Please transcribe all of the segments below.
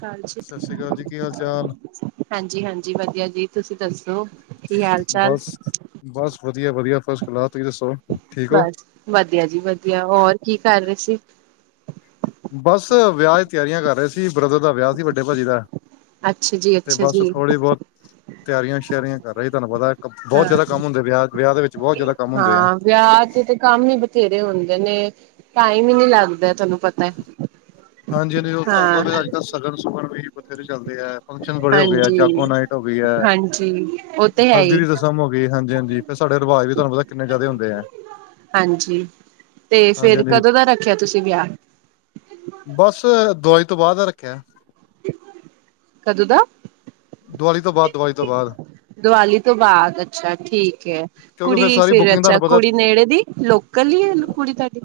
ਕਾਲ ਚਿਤ ਸਤਿ ਸ੍ਰੀ ਅਕਾਲ ਜੀ ਕੀ ਹਾਲ ਚਾਲ ਹਾਂਜੀ ਹਾਂਜੀ ਵਧੀਆ ਜੀ, ਤੁਸੀਂ ਦੱਸੋ ਕੀ ਹਾਲ ਚਾਲ? ਬਸ ਬਸ ਵਧੀਆ ਵਧੀਆ ਫਸ ਕਲਾਸ, ਤੁਸੀਂ ਦੱਸੋ? ਠੀਕ ਹੋ ਬਸ, ਵਧੀਆ ਜੀ ਵਧੀਆ, ਹੋਰ ਕੀ ਕਰ ਰਹੇ ਸੀ? ਬਸ ਵਿਆਹ ਚ ਤਿਆਰੀਆਂ ਕਰ ਰਹੇ ਸੀ, ਬ੍ਰਦਰ ਦਾ ਵਿਆਹ ਸੀ ਵੱਡੇ ਭਾਜੀ ਦਾ। ਅੱਛਾ ਜੀ ਤੇ ਅੱਛਾ ਬਸ ਜੀ ਥੋੜ੍ਹੀ ਬਹੁਤ ਤਿਆਰੀਆਂ ਸੁਸ਼ਿਆਰੀਆਂ ਕਰ ਰਹੇ, ਤੁਹਾਨੂੰ ਪਤਾ ਬਹੁਤ ਹਾਂ ਜ਼ਿਆਦਾ ਕੰਮ ਹੁੰਦੇ ਵਿਆਹ ਵਿਆਹ ਦੇ ਵਿੱਚ ਬਹੁਤ ਜ਼ਿਆਦਾ ਕੰਮ ਹੁੰਦੇ ਆ ਹਾਂ, ਵਿਆਹ ਤੇ ਤੇ ਕੰਮ ਹੀ ਬਥੇਰੇ ਹੁੰਦੇ ਨੇ। ਟਾਈਮ ਹੀ ਨਹੀਂ ਲੱਗਦਾ ਤੁਹਾਨੂੰ ਪਤਾ। ਹਾਂਜੀ-ਹਾਂਜੀ ਤੁਹਾਨੂੰ ਹਾਂ ਪਤਾ ਹੈ ਅੱਜ ਕੱਲ੍ਹ ਸਗਨ ਸੁਗਨ ਵੀ ਬਥੇਰੇ ਚੱਲਦੇ ਹੈ। ਫੰਕਸ਼ਨ ਬੜੇ ਹੋ ਗਏ ਅੱਜ ਹਾਂਜੀ ਜਗੋ ਨਾਈਟ ਹੋ ਗਈ ਹੈ ਹਾਂਜੀ ਉਹ ਤੇ ਹੈ ਹਲਦੀ ਹੀ ਦੀ ਰਸਮ। ਹੋ ਗਈ ਹਾਂਜੀ ਹਾਂਜੀ ਫਿਰ ਸਾਡੇ ਰੀਵਾਜ਼ ਵੀ ਤੁਹਾਨੂੰ ਪਤਾ ਕਿੰਨੇ ਜਯਦਾ ਹੁੰਦੇ ਐ। ਹਾਂਜੀ, ਤੇ ਹਾਂਜੀ ਫਿਰ ਹਾਂਜੀ ਕਦੋਂ ਦਾ ਰੱਖਿਆ ਤੁਸੀਂ ਵਿਆਹ? ਬਸ, ਦਿਵਾਲੀ ਤੋਂ ਬਾਅਦ ਰੱਖਿਆ। ਕਦੋਂ ਦਾ? ਦਵਾਲੀ ਤੋਂ ਬਾਅਦ ਦਵਾਲੀ ਤੋਂ ਬਾਅਦ ਦੀਵਾਲੀ ਤੋਂ ਬਾਅਦ ਅੱਛਾ ਠੀਕ ਹੈ। ਕਿਉਂਕਿ ਕੁੜੀ ਸਾਰੀ ਫਿਰ ਬੁਕਿੰਗ ਅੱਛਾ, ਤੁਹਾਨੂੰ ਪਤਾ ਕੁੜੀ ਨੇੜੇ ਦੀ ਲੋਕਲ ਹੀ ਕੁੜੀ ਤੁਹਾਡੀ।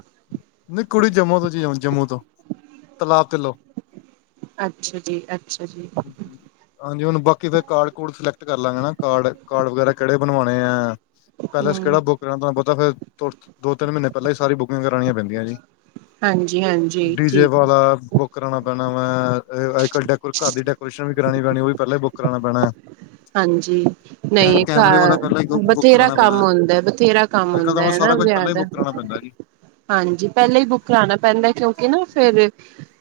ਨਹੀਂ ਕੁੜੀ ਜੰਮੂ ਤੋਂ ਜੀ ਜੰਮੂ ਤੋਂ, ਤਲਾਬ ਤਲੋਂ। ਅੱਛਾ ਜੀ-ਅੱਛਾ ਜੀ। ਹਾਂਜੀ, ਹੁਣ ਬਾਕੀ ਫੇਰ ਕਾਰਡ ਕੂਡ ਸਿਲੈਕਟ ਕਰ ਲਾਂਗੇ ਨਾ, ਕਾਰਡ ਕਾਰਡ ਵਗੈਰਾ ਕਿਹੜੇ ਬਣਵਾਉਣੇ ਆ। ਪੈਲੇਸ ਕਿਹੜਾ ਹੂੰ ਬੁੱਕ ਕਰਨਾ ਤੁਹਾਨੂੰ ਪਤਾ ਫੇਰ, ਦੋ ਤਿੰਨ ਮਹੀਨੇ ਪਹਿਲਾਂ ਹੀ ਸਾਰੀ ਬੁੱਕ ਕਰਾਣੀਆ ਪੈਂਦੀਆਂ ਜੀ, ਹਾਂਜੀ ਹਾਂਜੀ ਡੀਜੇ ਠੀਕ ਵਾਲਾ ਬੁੱਕ ਕਰਾਣਾ ਪੈਣਾ ਆ। ਅੱਜ ਕੱਲ ਡੈਕੋ ਘਰ ਦੀ ਡੈਕੋਰੇਸ਼ਨ ਵੀ ਕਰਾਣੀ ਪੈਣੀ ਉਹ ਵੀ ਪਹਿਲਾਂ ਬੁੱਕ ਕਰਾਣਾ ਪੈਣਾ। ਹਾਂਜੀ, ਕੈ ਨਹੀਂ ਕੈਮਰੇ ਵਾਲਾ ਪਹਿਲਾਂ ਹੀ ਬੁੱਕ ਬਥੇਰਾ ਕਰਾਣਾ ਪੈਣਾ ਕੰਮ ਹੁੰਦਾ ਬਥੇਰਾ ਕੰਮ ਹੈ। ਅੱਜ ਕੱਲ ਤਾਂ ਹੁੰਦਾ ਬਸ ਏ ਨਾ ਸਾਰਾ ਕੁਝ ਵਿਆਹ ਪਹਿਲਾਂ ਹੀ ਦਾ। ਬੁੱਕ ਕਰਾਣਾ ਪੈਂਦਾ ਜੀ ਹਾਂਜੀ, ਪਹਿਲਾਂ ਹੀ ਬੁੱਕ ਕਰਾਉਣਾ ਪੈਂਦਾ ਕਿਉਂਕਿ ਨਾ ਫਿਰ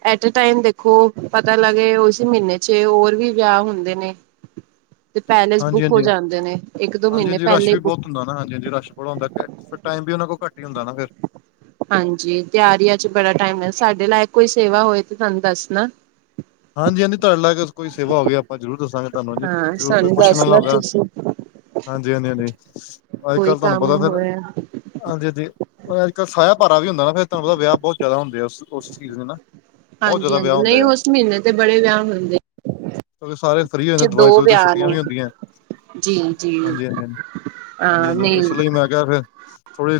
ਐਟੇ ਟਾਈਮ ਦੇਖੋ ਪਤਾ ਲੱਗੇ ਉਸੇ ਮਹੀਨੇ ਚ ਹੋਰ ਵੀ ਵਿਆਹ ਹੁੰਦੇ ਨੇ। ਤੇ ਪੈਲੇਸ ਹਾਂਜੀ ਬੁੱਕ ਹੋ ਹਾਂਜੀ ਜਾਂਦੇ ਨੇ, ਇੱਕ ਦੋ ਮਹੀਨੇ ਪਹਿਲੇ ਬੁੱਕ ਹਨਾ, ਹਾਂਜੀ ਹਾਂਜੀ ਰਸ਼ ਬੜਾ ਹੁੰਦਾ। ਫੇਰ ਟਾਈਮ ਵੀ ਉਹਨਾਂ ਕੋਲ ਘੱਟ ਹੀ ਹੁੰਦਾ ਨਾ ਫ਼ਿਰ। ਹਾਂਜੀ, ਤਿਆਰੀਆਂ ਚ ਬੜਾ ਟਾਈਮ ਐ, ਸਾਡੇ ਲਾਇਕ ਕੋਈ ਸੇਵਾ ਹੋਏ ਤੇ ਸਾਨੂੰ ਦੱਸਣਾ। ਹਾਂਜੀ ਹਾਂਜੀ ਤੁਹਾਡੇ ਲਾਇਕ ਕੋਈ ਸੇਵਾ ਹੋਵੇ ਆਪਾਂ ਜ਼ਰੂਰ ਦੱਸਾਂਗੇ ਤੁਹਾਨੂੰ, ਹਾਂ ਜ਼ਰੂਰ ਕੋਈ ਸਾਨੂੰ ਪੁੱਛਣ ਵਾਲਾ ਦੱਸਣਾ ਹੋਗਾ। ਤੁਸੀਂ ਹਾਂਜੀ, ਹਾਂਜੀ, ਹਾਂਜੀ, ਅੱਜ ਕੋਈ ਕੱਲ੍ਹ ਤੁਹਾਨੂੰ ਪਤਾ ਕੰਮ ਫਿਰ ਹੋਇਆ ਹਾਂਜੀ ਹਾਂਜੀ ਅੱਜ ਕੱਲ੍ਹ ਸਾਇਆ ਭਾਰਾ ਵੀ ਹੁੰਦਾ ਨਾ ਫਿਰ ਤੁਹਾਨੂੰ ਵਿਆਹ ਬਹੁਤ ਜ਼ਿਆਦਾ ਹੁੰਦੇ ਆ ਉਸ ਉਸ ਸੀਜ਼ਨ ਚੇ ਨਾ। ਬਹੁਤ ਹਾਂਜੀ- ਜ਼ਿਆਦਾ ਵਿਆਹ ਹਾਂਜੀ ਹੁੰਦੇ ਨਹੀਂ ਆ ਉਸ ਮਹੀਨੇ ਤੇ ਬੜੇ ਵਿਆਹ ਹੁੰਦੇ। ਸਾਰੇ ਫਰੀ ਹੋ ਚ ਦਿਵਾਲੀ - ਦੋ ਦਬੂਲੀ ਵਿਆਹ ਛੱਟੀਆਂ ਨੇ ਵੀ ਹੁੰਦੀਆਂ। ਜੀ ਜੀ ਹਾਂਜੀ- ਹਾਂਜੀ ਹਾਂ ਹਾਂਜੀ ਹਾਂ -ਹਾਂਜੀ ਨਹੀਂ ਇਸ ਲਈ ਮੈਂ ਕਿਹਾ ਫਿਰ। ਥੋੜ੍ਹੀ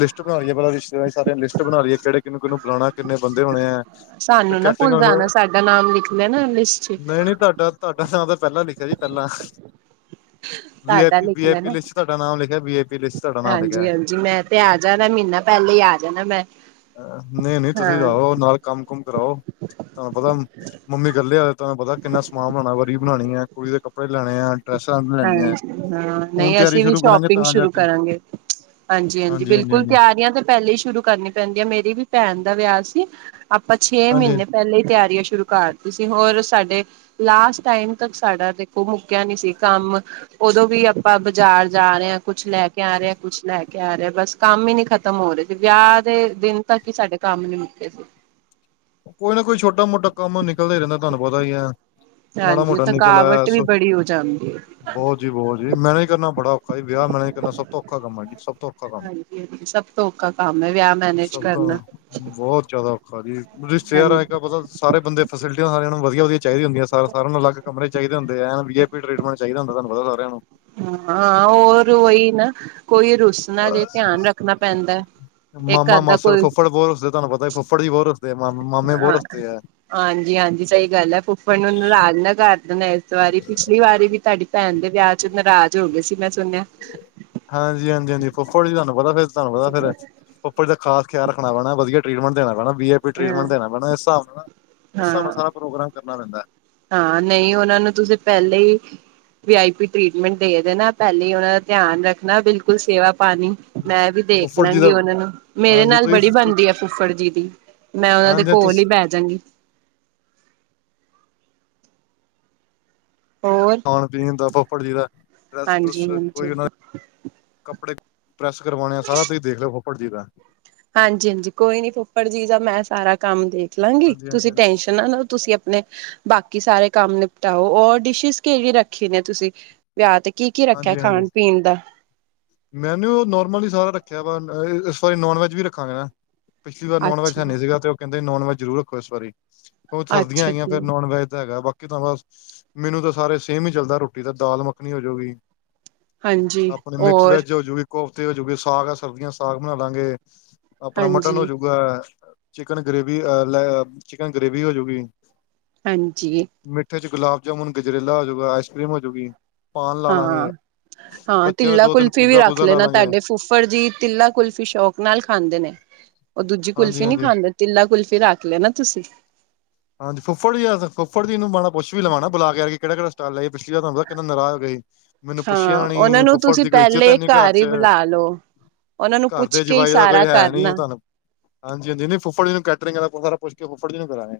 ਲਿਸਟ ਬਣਾ ਰਹੀਏ ਪਹਿਲਾ ਰਿਸ਼ਤੇਦਾਰੀਆਂ ਸਾਰਿਆਂ ਦੀ ਲਿਸਟ ਬਣਾ ਲਈ ਹੀ ਏ ਕਿਹੜੇ। ਕਿਹਨੂੰ ਕਿਹਨੂੰ ਬੁਲਾਉਣਾ ਕਿੰਨੇ ਬੰਦੇ ਹੋਣੇ ਹੈ ਤੇ ਸਾਨੂੰ ਨਾ ਕੇਟਰਿੰਗ ਭੁੱਲ ਵਾਲੇ ਜਾਣਾ ਨੂੰ। ਸਾਡਾ ਨਾਮ ਲਿਖ ਲਿਆ ਨਾ ਲਿਸਟ ਚ। ਨਹੀਂ ਤੁਹਾਡਾ- ਤੁਹਾਡਾ ਨਾਂ ਤਾਂ ਪਹਿਲਾਂ ਲਿਖਿਆ ਜੀ ਪਹਿਲਾਂ ਵੀ ਆਈ ਤੁਹਾਡਾ ਪੀ ਲਿਖ ਵੀ ਆਈ ਪੀ ਲੈਣਾ ਲਿਸਟ ਚੇ। ਤੁਹਾਡਾ ਨਾਮ ਲਿਖਿਆ ਵੀ ਆਈ ਪੀ। ਲਿਸਟ ਤੁਹਾਡਾ ਨਾਮ ਲਿਖਿਆ ਹਾਂਜੀ -ਹਾਂਜੀ ਮੈਂ ਤੇ ਆ ਜਾਣਾ ਮਹੀਨਾ ਪਹਿਲੇ ਹੀ ਆ ਜਾਣਾ ਮੈਂ। ਨਹੀਂ -ਨਹੀਂ ਹਾਂ ਤੁਸੀਂ ਰਹੋ ਨਾਲ ਕੰਮ ਕੁਮ ਕਰਾਓ। ਤੁਹਾਨੂੰ ਪਤਾ ਮੰਮੀ ਕਲੇ ਆ ਤੁਹਾਨੂੰ ਪਤਾ ਕਿੰਨਾ ਸਮਾਨ ਬਣਾਉਣਾ ਵਰੀ ਬਣਾਣੀ ਹੈ, ਕੁੜੀ ਦੇ ਕੱਪੜੇ ਲੈਣੇ ਆ। ਡਰੈਸਾਂ ਲੈਣੀਆਂ ਹਾਂਜੀ ਹਾਂ, ਹੁਣ ਨਹੀਂ ਤਿਆਰੀ ਅਸੀਂ ਵੀ ਸ਼ੁਰੂ ਕਰਾਂਗੇ ਸ਼ੋਪਿੰਗ ਤਾਂ ਜਾ ਸ਼ੁਰੂ ਕੇ ਕਰਾਂਗੇ। ਹਾਂਜੀ -ਹਾਂਜੀ ਬਿਲਕੁਲ ਤਿਆਰੀਆਂ ਤਾਂ ਪਹਿਲੇ ਹੀ ਸ਼ੁਰੂ ਕਰਨੀਆਂ। ਪੈਂਦੀਆਂ ਮੇਰੀ ਵੀ ਭੈਣ ਦਾ ਵਿਆਹ ਸੀ ਆਪਾਂ ਛੇ ਹਾਂਜੀ ਮਹੀਨੇ ਪਹਿਲਾ ਹੀ ਤਿਆਰੀਆਂ ਸ਼ੁਰੂ ਕਰ। ਤੁਸੀਂ ਹੋਰ ਸਾਡੇ ਲਾਸਟ ਟਾਈਮ ਤੱਕ ਸਾਡਾ ਦੇਖੋ ਮੁੱਕਿਆ ਨਹੀਂ ਸੀ ਕੰਮ। ਉਦੋਂ ਵੀ ਆਪਾਂ ਬਾਜ਼ਾਰ ਜਾ ਰਹੇ ਹਾਂ ਕੁਛ ਲੈ ਕੇ ਆ ਰਹੇ ਕੁਛ ਲੈ ਕੇ ਆ ਰਹੇ ਬਸ। ਕੰਮ ਹੀ ਨਹੀਂ ਖ਼ਤਮ ਹੋ ਰਹੇ ਸੀ ਵਿਆਹ ਦੇ ਦਿਨ ਤੱਕ ਹੀ ਸਾਡੇ ਕੰਮ ਨੀ ਮੁੱਕੇ ਸੀ। ਕੋਈ ਨਾ ਕੋਈ ਛੋਟਾ- ਮੋਟਾ ਕੰਮ ਨਿਕਲਦਾ ਹੀ ਰਹਿੰਦਾ ਤੁਹਾਨੂੰ ਪਤਾ ਹੀਈ ਹੈ। ਮਾੜਾ ਹਾਂਜੀ ਮੋਟਾ ਨਿਕਲ ਆਇਆ ਥਕਾਵਟ ਵੀ ਸੋ ਬੜੀ ਹੋ ਜਾਂਦੀ ਹੈ। ਬਹੁਤ ਜੀ ਬਹੁਤ ਜੀ ਮੈਨੇਜ ਕਰਨਾ ਬੜਾ ਔਖਾ ਵਿਆਹ ਮੈਨੇਜ ਕਰਨਾ ਸਬ ਤੋਂ ਔਖਾ ਕੰਮ ਹੈ ਜੀ ਸਭ ਤੋਂ ਔਖਾ। ਕੰਮ ਹਾਂਜੀ ਹਾਂਜੀ ਸਭ ਤੋਂ ਔਖਾ ਕੰਮ ਹੈ ਵਿਆਹ ਮੈਨੇਜ ਸਭ ਤੋਂ ਕਰਨਾ। ਬਹੁਤ ਜਿਆਦਾ ਔਖਾ ਜੀ ਹਾਂਜੀ ਰਿਸਤੇਦਾਰਾ ਦਾ ਪਤਾ ਸਾਰੇ ਬੰਦੇ। ਫੈਸਿਲਿਟੀਆਂ ਸਾਰਿਆਂ ਨੂੰ ਵਧੀਆ ਵਧੀਆ ਚਾਹੀਦੀਆ ਹੁੰਦੀਆਂ ਸਾਰਿਆਂ ਅਲੱਗ ਕਮਰੇ ਚਾਹੀਦੇ ਹੁੰਦੇ ਐਨ ਵੀ ਆਈ ਪੀ ਟਰੀਟਮਟ ਚਾਹੀਦਾ ਹੁੰਦਾ ਤੁਹਾਨੂੰ ਪਤਾ ਸਾਰਿਆਂ ਨੂੰ। ਹਾਂ ਹੋਰ ਉਈ ਨਾ ਕੋਈ ਰੁੱਸ। ਉਹਨਾ ਦੇ ਧਿਆਨ ਰੱਖਣਾ ਪੈਂਦਾ ਇਹ ਘਰ ਮਾਮਾ ਦਾ ਮਾਸੜ ਕੋਈ। ਫੁੱਫੜ ਬਹੁਤ ਹੱਸਦੇ ਤੁਹਾਨੂੰ ਪਤਾ ਫੁੱਫੜੀ ਜੀ ਬਹੁਤ ਹਸਦੇ ਮਾਮੇ ਬਹੁਤ ਹਾਂ ਹਸਦੇ ਹੈ। ਹਾਂਜੀ, ਹਾਂਜੀ ਸਹੀ ਗੱਲ ਹੈ ਫੁੱਫੜਣ ਨੂੰ ਨਾਰਜ਼ ਨਾ ਕਰ ਦੇਣਾ ਇਸ ਵਾਰੀ ਪਿਛਲੀ ਵਾਰੀ ਵੀ ਤੁਹਾਡੀ। ਭੈਣ ਦੇ ਵਿਆਹ ਚ ਨਾਰਾਜ਼ ਹੋ ਗਏ ਸੀ ਮੈਂ ਸੁਣਿਆ। ਹਾਂਜੀ, ਹਾਂਜੀ, ਹਾਂਜੀ ਫੁਫੜ ਜੀ ਤੁਹਾਨੂੰ ਪਤਾ ਫਿਰ ਤੁਹਾਨੂੰ ਪਤਾ ਫੇਰ। ਫੁਫ਼ੜ ਦਾ ਖਾਸ ਖਿਆਲ ਰੱਖਣਾ ਪੈਣਾ ਵਧੀਆ ਟਰੀਟਮੈਂਟ ਦੇਣਾ ਪੈਣਾ ਬਾਈ ਇਹ। ਹਾਂ ਟਰੀਟਮੈਂਟ ਦੇਣਾ ਪੈਣਾ ਇਸ ਹਿਸਾਬ ਨਾਲ ਉਸ ਹਿਸਾਬ ਨਾਲ ਹਾਂ ਸਾਰਾ ਪ੍ਰੋਗਰਾਮ ਕਰਨਾ ਪੈਂਦਾ। ਹਾਂ ਨਹੀਂ, ਉਹਨਾਂ ਨੂੰ ਤੁਸੀਂ ਪਹਿਲੇ ਹੀ। ਵੀ ਆਈ ਪੀ ਟਰੀਟਮੈਂਟ ਦੇ ਦੇਨਾ ਪਹਿਲੇ ਹੀ ਉਹਨਾ ਦਾ ਧਿਆਨ। ਨਾ ਬਿਲਕੁਲ ਸੇਵਾ ਪਾਣੀ ਮੈਂ ਵੀ ਦੇਖ ਫੁੱਫੜ ਜੀ ਲਾਂਗੀ ਦਾ ਉਹਨਾਂ ਨੂੰ। ਮੇਰੇ ਹਾਂਜੀ ਨਾਲ ਬੜੀ ਤੁਸੀਂ ਬਣਦੀ ਹੈ ਫੁੱਫੜ ਜੀ ਦੀ ਮੈਂ ਉਹਨਾਂ ਦੇ ਹਾਂਜੀ ਕੋਲ ਹੀ ਤੁਸੀਂ ਬਹਿ ਜਾਂਗੀ। ਹੋਰ ਖਾਣ ਪੀਣ ਹੁੰਦਾ ਫੱਫੜ ਜੀ ਦਾ ਡਰੈਸ ਡਰੁੱਸ ਹਾਂਜੀ ਹਾਂਜੀ ਕੋਈ ਕੱਪੜੇ। ਪ੍ਰੈਸ ਕਰਾਉਣੇ ਸਾਰਾ ਤੁਸੀਂ ਦੇਖ ਲਓ ਫੁੱਫੜ ਜੀ ਦਾ। ਹਾਂਜੀ, ਹਾਂਜੀ ਕੋਈ ਨੀ ਫੁੱਫੜ ਜੀ ਦਾ ਮੈਂ ਸਾਰਾ ਕੰਮ ਦੇਖ। ਲੰਘ ਗਈ ਹਾਂਜੀ, ਹਾਂਜੀ, ਤੁਸੀਂ ਹਾਂਜੀ, ਟੈਂਨਸ਼ਨ ਨਾ ਲਓ ਤੁਸੀਂ ਆਪਣੇ। ਬਾਕੀ ਸਾਰੇ ਕੰਮ ਨਿਪਟਾਓ ਔਰ ਡਿਸ਼ਜ ਕਿਹੜੀ ਰੱਖੀ ਨੇ ਤੁਸੀਂ? ਵਿਆਹ ਤੇ ਕੀ ਕੀ ਰੱਖਿਆ ਹਾਂਜੀ, ਹਾਂਜੀ ਖਾਣ ਪੀਣ ਦਾ। ਮੈਨਿਊ ਨੋਰਮਲ ਹੀ ਸਾਰਾ ਰੱਖਿਆ ਵਾ ਸੋਰੀ ਨੋਨ ਵੈਜ ਵੀ ਰੱਖਾਂਗੇ ਨਾ। ਪਿਛਲੀ ਵਾਰ ਨੋਨ ਵੈਜ ਹੈ ਨਹੀਂ ਸੀਗਾ ਉਹ ਕਹਿੰਦੇ ਨੋਨ ਵੈੱਜ ਜ਼ਰੂਰ ਰੱਖੋ ਇਸ ਵਾਰੀ। ਉਹ ਸਰਦੀਆਂ ਅੱਛਾ-ਅੱਛਾ ਹੈਗੀਆਂ ਜੀ ਫਿਰ ਨੋਨ ਵੈਜ ਤਾਂ ਹੈਗਾ ਬਾਕੀ। ਕਿ ਤਾਂ ਬਸ ਮੈਨੂੰ ਤਾਂ ਸਾਰੇ ਸੇਮ ਹੀ ਚੱਲਦਾ ਰੋਟੀ ਤਾਂ ਦਾਲ ਮੱਖਣੀ ਹੋਜੂਗੀ। ਹਾਂਜੀ ਆਪਣੇ ਮਿਕਸ ਔਰ ਵੈਜ ਹੋਜਾਉਗੀ। ਕੋਫਤੇ ਹੋਜੂਗੇ ਸਾਗ ਹੈ ਸਬਜ਼ੀਆਂ ਸਾਗ ਬਣਾ ਲਾਂਗੇ ਆਪਣਾ ਮਟਨ ਹੋਜੂਗਾ। ਚਿਕਨ ਗ੍ਰੇਵੀ ਐ ਲੈ ਚਿਕਨ ਗ੍ਰੇਵੀ ਹੋਜੂਗੀ। ਹਾਂਜੀ। ਮਿੱਠੇ ਚ ਗੁਲਾਬ ਜਾਮੁਨ ਗਜਰੇਲਾ ਹੋਜੂਗਾ ਆਈਸ ਕਰੀਮ ਹੋਜੂਗੀ ਪਾਨ ਲਾ ਲਾਂਗੇ। ਹਾਂ ਬੱਚਿਆਂ ਦਾ ਤੀਲਾ ਦੋ ਤਿੰਨ ਕੁਲਫੀ ਵੀ ਪੀਜ਼ਾ ਰੱਖ ਪੂਜ਼ਾ ਲਾ ਲੈਣਾ ਲਾਂਗੇ ਤੁਹਾਡੇ ਫੁੱਫੜ ਜੀ ਤੀਲਾ ਕੁਲਫੀ ਸ਼ੌਕ ਨਾਲ ਖਾਂਦੇ ਨੇ। ਉਹ ਦੂਜੀ ਹਾਂਜੀ ਕੁਲਫੀ ਨਹੀਂ ਹਾਂਜੀ ਖਾਂਦੇ ਤਿੱਲਾ ਕੁਲਫ਼ੀ ਰੱਖ ਲੈਣਾ ਤੁਸੀਂ। ਹਾਂਜੀ ਫੁਫੜ ਜੀ ਫੁਫੜੀ ਨੂੰ ਮੈ ਪੁਛ ਵੀ ਲਵਉਣਾ ਬੁਲਾ ਕੇ ਕਿਹੜਾ ਕਿਹੜਾ ਸਟਾਲ ਲੈਈਏ ਪਿਛਲੀ ਵਾਰ ਤੁਹਾਨੂੰ ਪਤਾ ਕਿੰਨਾ ਨਰਾਜ਼ ਹੋ ਗਏ ਸੀ। ਮੈਨੂੰ ਹਾਂ ਪੁੱਛਿਆ ਉਹਨਾਂ ਨਹੀਂ ਨੂੰ ਫੁੱਫੜ ਤੁਸੀਂ ਦੀ ਕੋਈ ਇੱਜਤ ਹੈ ਪਹਿਲੇ ਨਹੀ ਘਰ ਚ। ਹੀ ਬੁਲਾ ਲਓ ਉਹਨਾਂ ਨੂੰ ਘਰ ਪੁੱਛ ਦੇ ਕੇ ਹੀ ਜਵਾਈ ਦਾ ਸਾਰਾ ਕੋਈ ਹੈ ਨੀ ਹੈ ਕਰਨਾ ਤੁਹਾਨੂੰ। ਹਾਂਜੀ ਹਾਂਜੀ ਨਹੀਂ ਫੁਫੜ ਜੀ ਨੂੰ ਕੈਟਰਿੰਗ ਸਾਰਾਂ ਪੁੱਛ ਕੇ ਫੁਫੜੀ ਨੂੰ ਕਰਾਂਗੇ।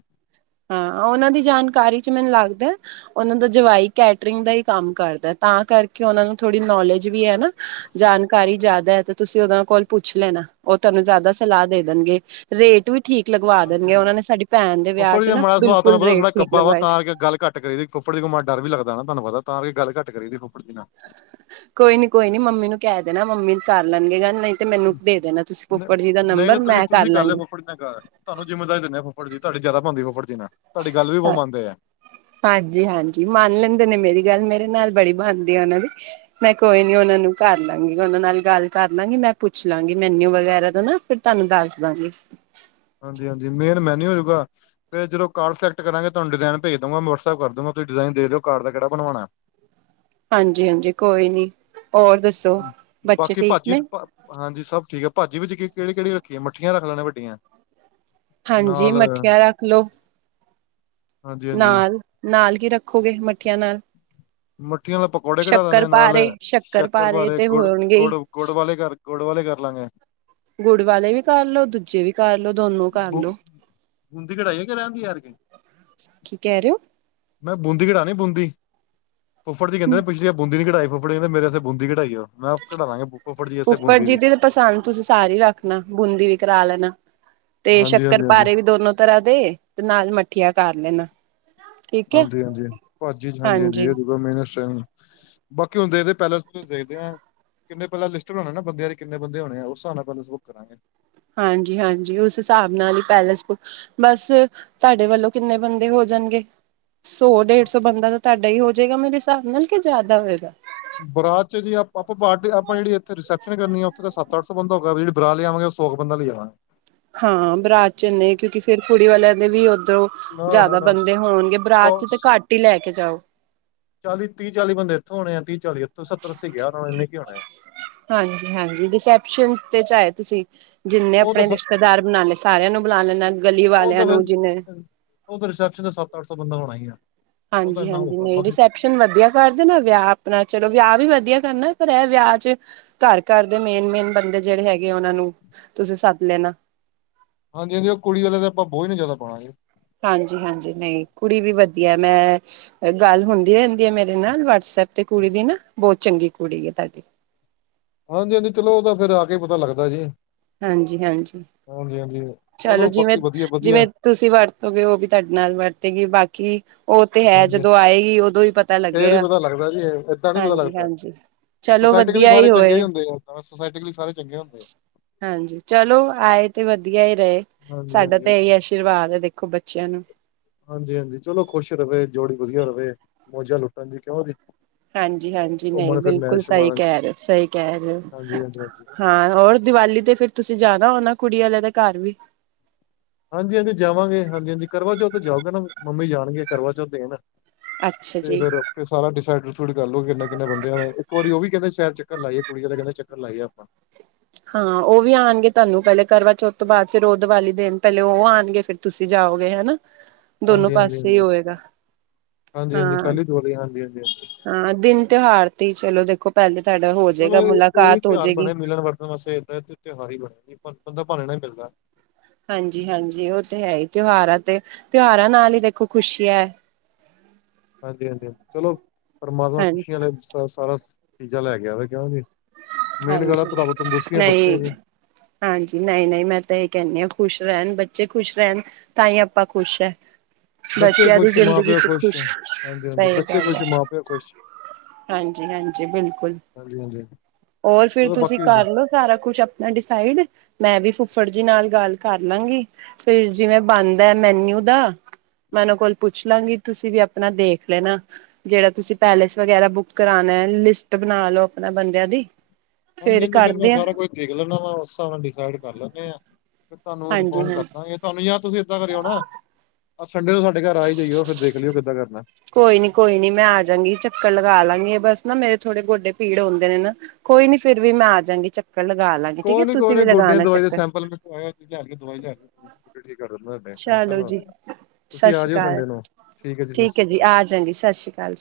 ਹਾਂ, ਉਹਨਾਂ ਦੀ ਜਾਣਕਾਰੀ ਚ ਮੈਨੂੰ ਲੱਗਦਾ। ਉਹਨਾਂ ਦਾ ਜਵਾਈ ਕੈਟਰਿੰਗ ਦਾ ਹੀ ਕੰਮ ਕਰਦਾ ਤਾਂ ਕਰਕੇ ਉਹਨਾਂ ਨੂੰ ਥੋੜੀ ਨੋਲੇਜ ਵੀ ਹੈ ਨਾ। ਜਾਣਕਾਰੀ ਜ਼ਿਆਦਾ ਹੈ ਤੇ ਤੁਸੀਂ ਉਹਨਾਂ ਕੋਲ ਪੁੱਛ ਲੈਣਾ ਉਹ ਤੁਹਾਨੂੰ ਜ਼ਿਆਦਾ ਸਲਾਹ ਦੇ ਦੇਣਗੇ। ਰੇਟ ਵੀ ਠੀਕ ਲਗਵਾ ਦੇਣਗੇ ਉਹਨਾਂ ਨੇ ਸਾਡੀ ਭੈਣ ਦੇ ਵਿਆਹ ਚ। ਨਾ ਮਾ ਦਾ ਸੁਭਾਤ ਤੁਹਾਨੂੰ ਬਿਲਕੁਲ ਪਤਾ ਸੁਬਾਹ ਰੇਟ ਥੋੜਾ ਠੀਕ ਕੱਬਾ ਵਾ ਲਗਵਾਏ ਤਾਂ ਸੀ ਕਰਕੇ ਗੱਲ ਘੱਟ। ਘੱਟ ਕਰੀ ਦੀ ਫੁਫੜ ਜੀ ਤੋਂ ਡਰ ਵੀ ਲੱਗਦਾ ਨਾ ਤੁਹਾਨੂੰ ਪਤਾਂ ਕਿ ਗੱਲ ਘੱਟ ਕਰੀ ਦੀ ਫੁੱਫੜ ਜੀ ਦੀ ਨਾਲ। ਕੋਈ ਨੀ ਕੋਈ ਨੀ ਮੰਮੀ ਨੂੰ ਕਹਿ ਦੇਣਾ ਮੰਮੀ ਕਰ ਲੈਣਗੇ ਗੱਲ ਨਹੀਂ। ਤੇ ਮੈਨੂੰ ਦੇ ਦੇਣਾ ਤੁਸੀਂ ਫੁਫੜ ਜੀ ਦਾ ਨਹੀਂ ਨੰਬਰ ਤਾਂ ਤੁਸੀਂ ਮੈਂ ਕਰ ਤੁਸੀਂ ਲਿਓ ਲਾਂਗੀ। ਫੁੱਫੜ ਜੀ ਤੁਹਾਨੂੰ ਜਿੰਮੇਵਾਰੀ ਦਿੰਦੇ ਫੁਫੜ ਜੀ ਦੀ ਤੁਹਾਡੀ ਜਿਆਦਾ ਬਣਦੀ ਫੁੱਫੜ ਜੀ ਨਾਲ ਤੁਹਾਡੀ ਗੱਲ ਵੀ ਬਹੁਰ ਮੰਨਦੇ ਆ। ਹਾਂਜੀ, ਹਾਂਜੀ ਮੰਨ ਲੈਂਦੇ ਨੇ ਮੇਰੀ ਗੱਲ ਮੇਰੇ ਨਾਲ ਬੜੀ ਬਨਦੀ ਆ ਉਹਨਾਂ ਦੀ। ਮੈਂ ਕੋਈ ਨੀ ਉਹਨਾਂ ਨੂੰ ਕਰ ਲਾਂਗੀ ਉਹਨਾਂ ਨਾਲ ਗੱਲ ਕਰ ਲਾਂਗੀ ਮੈਂ ਪੁੱਛ ਲਾਂਗੀ ਮੈਨਿਊ ਵਗੈਰਾ ਦਾ ਨਾ। ਤੁਹਾਨੂੰ ਦੱਸ ਦਾਗੀ। ਹਾਂਜੀ - ਹਾਂਜੀ ਮੇਨ ਮੈਨਿਊ ਹੋਜੂਗਾ। ਫ ਜਦੋਂ ਕਾਰ ਸਿਲੈਟ ਕਰਾਂਗੇ। ਤੁਹਾਨੂੰ ਡਿਜ਼ਨੇਜ ਦੂੰਗਾ ਮ ਵਟਐਪ ਕਰੂੰਗਾ ਤੁਸੀਂ ਡਿਾਇਨ ਦੇ ਦਿਓ ਕਾਰ ਦਾ ਕਿਹੜ ਬਣਵਾਉਣਾ। ਹਾਂਜੀ - ਹਾਂਜੀ ਕੋਈ ਨੀ ਹੋਰ ਦੱਸੋ। ਬੱਚੇ ਬਾਕੀ ਠੀਕ ਭਾਜੀ ਨੇ। ਹਾਂਜੀ ਸਭ ਠੀਕ ਆ। ਭਾਜੀ ਵਿੱਚ ਕਿਹੜੀ - ਕਿਹੜੀ ਰੱਖੀਏ ਮੱਠੀਆਂ ਰੱਖ ਲੈਣੇ ਵੱਡੀਆਂ। ਹਾਂਜੀ ਮੱਠੀਆਂ ਰੱਖ ਲਓ। ਹਾਂਜੀ - ਹਾਂਜੀ। ਨਾਲ ਕੀ ਰੱਖੋਗੇ। ਮੱਠੀਆਂ ਨਾਲ? ਮਿੱਠੀਆਂ ਦਾ ਪਕੌੜੇ ਕਢਾ ਸ਼ੱਕਰ ਲੈਣੇ ਨਾਲ। ਪਾਰੇ ਸ਼ੱਕਰ ਪਾਰੇ ਭਾਰੇ ਤੇ ਗੁੜ - ਹੋਣਗੇ ਹੀ ਗੁੜ ਗੁੜ ਵਾਲੇ ਗੁੜ ਵਾਲੇ ਕਰ ਲਾਂਗੇ। ਗੁੜ ਵਾਲੇ ਵੀ ਕਰਲੋ, ਦੂਜੇ ਵੀ ਕਰਲ ਲੋ ਦੋਨੋ ਕਰ ਲੋ। ਹਦੀ ਕੜਾਈ ਹੈ। ਕਰ ਜਾਂਦੀ ਯਾਰ ਕਿ। ਕੀ ਕਹਿ ਰਹੇ ਹੋ? ਮੈਂ ਬੂੰਦੀ ਕਟਾਣੀ ਬੂੰਦੀ ਫੁੱਫੜ ਦੀ ਕਹਦੇ ਹੋ ਪਿਛਲੀ ਬੂੰਦੀ ਨਹੀਂ ਕਟਾਈ। ਫੁੱਫੜ ਕਿੰਹਦੇ ਬੂੰਦੀ ਘਟਾਈ ਉਹ। ਮੈਂ ਘਢਾ ਲਾਂਗੇ ਬੁਫਾ ਫੁੱਫੜ ਜੀ ਵਸੇਤੇ ਬੂੰਦੀ ਜੀ ਵੀ। ਦੀ ਪਸੰਦ ਤੁਸੀਂ ਸਾਰੇ ਰੱਖਣਾ ਬੂੰਦੀ ਵੀ ਕਰਾ ਲੈਣਾ। ਤੇ ਸ਼ੱਕਰ ਹਾਂਜੀ-ਹਾਂਜੀ-ਹਾਂਜੀ ਪਾਰੇ ਵੀ ਦੋਨੋ ਤਰ੍ਹਾਂ ਦੇ। ਨਾਲ ਮੱਠਆ ਕਰ ਲੈਣਾ। ਠੀਕ ਹੈ। ਹਾਂਜੀ- ਹਾਂਜੀ ਭਾਜੀ ਹਾਂਜੀ - ਹਾਂਜੀ ਇਹ ਦੂਗਾ ਮੇਨਮ ਬਾਕੀ ਹੁਣ ਦੇਖਦੇ ਪੈਲੇਸ ਦੇਖਦੇ ਆਂ। ਕਿੰਨੇ ਪਹਿਲਾ ਲਿਸਟ ਬਣਾਣੇ ਨਾ ਬੰਦਿਆਂ ਦੇ ਕਿੰਨ ਬੰਦੇ ਹੋਣੇ। ਉਸ ਹਿਸਾਬ ਨਾਲ ਪਹਿਲ ਬੱਕ ਕਰਾਂਗੇ। ਹਾਂਜੀ- ਹਾਂਜੀ ਉਸ ਹਿਸਾਬ ਨਾਲ ਹੀ। ਪੈਲੇਸ ਬੁੱਕ ਬਸ ਤੁਹਾਡੇ ਵੱਲੋਂ ਕਿੰਨੇ ਬੰਦੇ ਹੋ ਜਾਣਗੇ। ਸੌ ਡੇਢ - ਸੌ ਬੰਦਾ ਤਾਂ ਤੁਹਾਡਾ ਹੀ ਹੋ ਜਾਏਗਾ। ਮੇਰੇ ਹਿਸਾਬ ਨਾਲ ਕਿ ਜ਼ਿਆਦਾ ਹੋਏਗਾ? ਬਰਾਤ ਚ ਜੇ ਆਪਾਂ ਪਟੀ ਆਪ ਜਿਹੜੀ ਇੱਥੇ ਰਿਸਪਸ਼ਨ ਕਰਨੀ ਆ ਉੱਥੇ ਤਾਂ ਸੱਤ- ਅੱਠ ਸੌ ਬੰਦਾ ਊਗਾ ਜਿਹੜ ਬਰਾਾਲ ਆਵਾਂਗੇ। ਸੋ ਕੁ ਬੰਦਾ ਲ ਆਵਣਾ। ਹਾਂ। ਬਰਾਤ ਨੇ ਕਿਉਂਕਿ ਫਰ ਕੁੜੀ ਵਾਲਿਆਂ ਦੇ ਵੀ ਉੱਧਰੋਂ। ਜ਼ਿਆਦਾ ਨਾ-ਨਾ-ਨਾ ਬੰਦੇ ਹੋਣਗੇ। ਸੌ ਬਰਾਤ ਚ ਤਾਂ ਘੱਟ ਹੀ ਲੈ ਕੇ ਜਾਓ। ਚਾਲੀ ਤੀਹ- ਚਾਲੀ ਬੰਦੇ ਇੱਥੋਂ ਹੋਣੇ ਆ। ਤੀਹ ਚਾਲੀ ਇੱਥ ਸੱਤਰੱਸੀਜ਼ਾਰ ਹੋਣੇ ਇਨੇ ਕੀ ਹੋਣੇ ਆ। ਹਾਂਜੀ - ਹਾਂਜੀ ਰਿਸੈਪਸ਼ਨ ਤੇ ਚ ਆਏ ਤੁਸੀਂ ਜਿੰਨੇ ਉਹ ਆਪਣੇ ਤਾਂ ਸ- ਰਿਸ਼ਤੇਦਾਰ ਬਣਾ ਲੈ। ਸਾਰਿਆਂ ਨੂੰ ਬੁਲਾ ਲੈਂਦਾ। ਉਹ ਤਾਂ ਫ ਉਹ ਤਾਂ ਰਿਸੈਪਸ਼ਨ ਦਾ ਸੱਤ - ਅੱਠ ਸੌ ਬੰਦਾ ਹੋਣਾ ਹੀ ਆ। ਉਹ ਤਾਂ ਹਾਂਜੀ- ਇੰਨਾ ਹਾਂਜੀ ਹੋਊਗਾ ਨਹੀਂ ਰੈਪ। ਬਾਕੀ ਵਧੀਆ ਕਰਦੇ ਨਾ। ਵਿਆਹ ਆਪਣਾ ਚਲੋ ਵਿਆਹ ਵੀ ਵਧੀਆ ਕਰਨਾ। ਪਰ ਇਹ ਵਿਆਹ ਚ ਘਰ ਘਰ ਦੇ ਮੇਨ ਮੇਨ ਬੰਦੇ ਜਿਹੜੇ ਹੈਗੇ ਆ। ਉਹਨਾਂ ਨੂੰ ਤੁਸੀਂ ਸੱਦ ਲੈਣਾ। ਹਾਂਜੀ - ਹਾਂਜੀ ਉਹ ਕੁੜੀ ਵਾਲੇ ਤਾਂ ਆਪਾਂ ਬੋਝ ਨੀ ਜ਼ਿਆਦਾ ਪਾਉਣਾਗੇੇ। ਹਾਂਜੀ- ਹਾਂਜੀ ਨਹੀਂ ਕੁੜੀ ਵੀ ਵਧੀਆ। ਮੈਂ ਗੱਲ ਹੁੰਦੀ ਰਹਿੰਦੀ ਹੈ। ਮੇਰੇ ਨਾਲ ਵਟਸਐਪ ਤੇ ਕੁੜੀ ਦੀ ਨਾ ਬਹੁਤ ਚੰਗੀ ਕੁੜੀ ਹੈ। ਤੁਹਾਡੀ ਹਾਂਜੀ - ਹਾਂਜੀ ਚਲੋ ਉਹ ਤਾਂ ਫ਼ਿਰ ਆ ਕੇ ਪਤਾ ਲੱਗਦਾ ਜੀ। ਹਾਂਜੀ - ਹਾਂਜੀ ਹਾਂਜੀ ਹਾਂਜੀ ਚਲੋ ਜਿਵੇਂ ਬਾਕੀ ਵਧੀਆ - ਵਧੀਆ ਜਿਵੇਂ, ਤੁਸੀਂ ਵਰਤੋਗੇ। ਉਹ ਵੀ ਤੁਹਾਡੇ ਨਾਲ ਵਰਤੇਗੀ ਬਾਕੀ ਕੀ। ਉਹ ਤੇ ਹੈ ਹਾਂਜੀ ਜਦੋਂ ਆਏਗੀ ਉਦੋਂ ਹੀ ਪਤਾ ਫੇਰ ਹੀ ਲੱਗੇਗਾ ਪਤਾ ਲੱਗਦਾ ਜੀ ਏਦਾਂ ਨੀ ਪਤਾ ਹਾਂਜੀ - ਲੱਗਦਾ ਹਾਂਜੀ ਚਲੋ ਵਧੀਆ ਹੀ ਹੋਏ। ਸੋਸਾਇਟੀ ਲਈ ਸਾਰੇ ਚੰਗੇ ਹੁੰਦੇ ਆ। ਹਾਂਜੀ। ਚਲੋ ਆਏ ਤੇ ਵਧੀਆ ਹੀ ਰਹੇ ਹਾਂਜੀ ਸਾਡਾ ਹਾਂਜੀ ਤਾਂ ਹਾਂਜੀ ਇਹੀ ਅਸ਼ੀਰਵਾਦ। ਆਸ਼ੀਰਵਾਦ ਹੈ ਦੇਖੋ ਬੱਚਿਆਂ ਨੂੰ। ਹਾਂਜੀ- ਹਾਂਜੀ ਚਲੋ ਖੁਸ਼ ਰਹੇ ਜੋੜੀ ਵਧੀਆ ਰਹੇ। ਮੋਜਾਂ ਲੁੱਟਣ ਜੀ ਕਿਉਂ ਜੀ। ਹਾਂਜੀ - ਹਾਂਜੀ ਨਹੀਂ ਘੁੰਮਣ ਫਿਰਨ ਬਿਲਕੁਲ ਐਸ਼ ਸਹੀ ਮਾਰਨ ਦੀ ਕਹਿ ਰਹੇ ਸਹੀ, ਕਹਿ ਰਹੇ ਹੋ। ਹਾਂਜੀ ਹਾਂਜੀ ਹਾਂਜੀ ਹਾਂ। ਹੋਰ ਦੀਵਾਲੀ ਤੇ ਫਿਰ ਤੁਸੀਂ ਜਾਣਾ ਹੋਣਾ ਕੁੜੀ ਵਾਲਿਆਂ ਦੇ ਘਰ ਵੀ ਹਾਂਜੀ- ਹਾਂਜੀ ਜਾਵਾਂਗੇ ਹਾਂਜੀ - ਹਾਂਜੀ ਕਰਵਾ ਚੌਥ ਤੇ ਜਾਓਗੇ ਨਾ। ਮੰਮੀ ਜਾਣਗੇ ਕਰਵਾ ਚੌਥ ਦੇਣ ਅੱਛਾ ਤੇ ਜੀ ਫੇਰ ਫਿਰ ਸਾਰਾ ਡਿਸਾਈਡਡ ਕਰ ਲਓ, ਕਿੰਨੇ ਕਿਨੇ ਬੰਦਿਆਂ ਨੇ ਇੱਕ ਵਾਰੀ ਉਹ ਵੀ ਕਹਿੰਦੇ ਸ਼ਾਇਰ ਚੱਕਰ ਲਾਈਏ, ਕੁੜੀ ਵਾਲੇ ਕਹਿੰਦੇ ਚੱਕਰ ਲਾਈਏ ਆਪਾਂ ਹਾਂ ਉਹ ਵੀ ਆਉਣਗੇ, ਤੁਹਾਨੂੰ ਪਹਿਲੇ ਕਰਵਾ ਚੌਥ ਤੋਂ ਬਾਅਦ ਫਿਰ ਉਹ ਦੀਵਾਲੀ ਦਿਨ ਪਹਿਲੇ ਉਹ ਆਉਣਗੇ ਫਿਰ ਤੁਸੀਂ ਜਾਓਗੇ, ਹਨਾ ਦੋਨੋ ਹਾਂਜੀ ਹਾਂਜੀ ਪਾਸੇ ਹਾਂਜੀ ਹੀ ਹੋਵੇਗਾ, ਹਾਂਜੀ ਹਾਂ ਹਾਂਜੀ ਪਹਿਲੀ ਦਿਵਾਲੀ ਹਾਂਜੀ ਹਾਂਜੀ ਹਾਂ, ਦਿਨ ਤਿਉਹਾਰ ਤੇ ਚਲੋ ਦੇਖੋ ਪਹਿਲੇ ਤੁਹਾਡਾ ਹੋਰ ਚਲੋ ਇਹੀ ਤਿਉਹਾਰ ਬਣੇ ਮਿਲਣ ਵਰਤਣ ਵਾਸਤੇ, ਇਏਦਾਂ ਤਿਉਹਾਰ ਹੀ ਬਣਿਆ ਜੀ ਬੰਦਾ ਭਾਣੇ ਨਾਲ ਹੀ ਮਿਲਦਾ ਹਾਂਜੀ ਹਾਂਜੀ ਉਹ ਤੇ ਹੈ ਹੀ, ਤਿਉਹਾਰਾਂ ਤੇ ਤਿਉਹਾਰਾਂ ਨਾਲ ਹੀ ਦੇਖੋ ਖੁਸ਼ੀ ਹੈ ਹਾਂਜੀ ਹਾਂਜੀ ਚਲੋ, ਪਰਮਾਤਮਾ ਹਾਂ ਖੁਸ਼ੀਆਂ ਵਾਲੇ ਸ ਸਾਰਾ ਚੀਜ਼ਾਂ ਲੈ ਕੇ ਆਵੇ ਕਿਉ ਜੀ ਮੇਨ ਗੱਲ ਆ, ਹਾਂਜੀ ਰਬ ਤੰਦਰੁਸਤੀ ਆ ਬਖਸ਼ਿਆ ਨਹੀਂ ਜੀ ਹਾਂਜੀ ਨਹੀਂ ਨਹੀਂ ਮੈਂ ਤਾਂ ਇਹ ਕਹਿੰਦੀ ਹਾਂ ਖੁਸ਼ ਰਹਿਣ ਬੱਚੇ ਖੁਸ਼ ਰਹਿਣ ਤਾਂ ਹੀ ਆਪਾਂ ਖੁਸ਼ ਹੈ- ਬੱਚੇ ਬੱਚਿਆਂ ਦੀ ਖੁਸ਼ ਮਾਂ ਜ਼ਿੰਦਗੀ ਪਿਓ ਚ ਖੁਸ਼ ਖ਼ੁਸ਼, ਹਾਂਜੀ ਹਾਂਜੀ ਸਹੀ ਬੱਚੇ ਗੱਲ ਹੈ ਖੁਸ਼ ਮਾਂ ਪਿਓ ਖੁਸ਼ ਹਾਂਜੀ ਹਾਂਜੀ, ਬਿਲਕੁਲ ਹਾਂਜੀ ਹਾਂਜੀ ਹੋਰ ਫੇਿਰ ਚਲੋ ਤੁਸੀਂ, ਬਾਕੀ ਹਾਂਜੀ ਕਰਲਓ ਸਾਰਾ ਕੁਛ ਆਪਣਾ ਡਿਸਾਈਡ, ਮੈਂ ਵੀ ਫੁੱਫੜ ਜੀ ਨਾਲ ਗੱਲ ਕਰ ਲਾਂਗੀ ਫਿਰ ਜਿਵੇਂ ਬਣਦਾ ਮੈਨਿਊ ਦਾ ਮੈਂ ਉਹਨਾਂ ਕੋਲ ਪੁੱਛ ਲਾਂਗੀ, ਤੁਸੀਂ ਵੀ ਆਪਣਾ ਦੇਖ ਲੈਣਾ ਜਿਹੜਾ ਤੁਸੀਂ ਪੈਲੇਸ ਵਗੈਰਾ ਬੁੱਕ ਕਰਾਉਣਾ ਹੈ, ਲਿਸਟ ਬਣਾ ਲਓ ਆਪਣਾ ਬੰਦਿਆਂ ਦੀ ਹਾਂਜੀ ਹਾਂਜੀ ਫੇਰ ਮੈਂ, ਕਰਦੇ ਆ ਸਾਰਾ ਕੁਛ ਦੇਖ ਲੈਦਾ ਵਾ ਉਸ ਹਿਸਾਬ ਨਾਲ ਡਿਸਾਈਡ ਕਰ ਲੈਂਨੇ ਆਾਂ ਤੁਹਾਨੂੰ ਹਾਂਜੀ ਇਨਫੋਰਮ ਹਾਂਜੀ ਕਰਦਾਗੇ, ਤੁਹਾਨੂੰ ਯ ਤੁਸੀਂ ਏਦਾਂ ਕਰੀ ਆਉ ਨਾ ਸੰਡੇ ਨੂੰ ਸਾਨੂੰ ਸਾਡੇ ਘਰ ਆਈ ਜਾਈਓ ਫਿਰਰ ਦੇਖਿਓ ਕਿੱਦਾਂ ਕਰਨਾ ਕੋਈ ਨੀ ਕੋਈ ਨੀ ਮੈਂ ਆ ਜਾਾਂਗੀ ਚੱਕਰ ਲਗਾ ਲਾਂਗੀ, ਬਸ ਨਾ ਮੇਰੇ ਥੋੜੇ ਗੋਡੇ ਪੀੜ ਹੁੰਦੇ ਨੇ ਨਾ, ਕੋਈ ਨੀ ਫੇਿਰ ਵੀ ਮੈਂ ਆਜਗੀ ਚੱਕਰ ਲਗਾ ਲਾਂਗੀ ਠੀਕ ਹੈ ਕੋਈ ਨੀ ਤੁਸੀਂ ਕੋਈ ਵੀ ਗੋਡੇ ਲਗਾਣਾ ਦਵਾਈ ਦੇ ਚੱਕਰ ਸੈਂਪਲ ਮੰਗਵਾਏ ਆ, ਕੇ ਦਵਾਈ ਕਰ ਟੈਂਸ਼ਨ ਚਲੋ ਲ ਜੀ ਤੁ ਸਤਿ ਤੁਸੀਂ ਆ ਸ੍ਰੀ ਜਾਇਓ ਅਕਾਲ ਸੰਡੇ ਨੂੰ, ਠੀਕ ਹੈ ਜੀ ਸਤਿ ਸ਼੍ਰੀ ਅਕਾਲ ਆ ਜਾਂਗੀ ਸਤਿ ਸ੍ਰੀ ਅਕਾਲ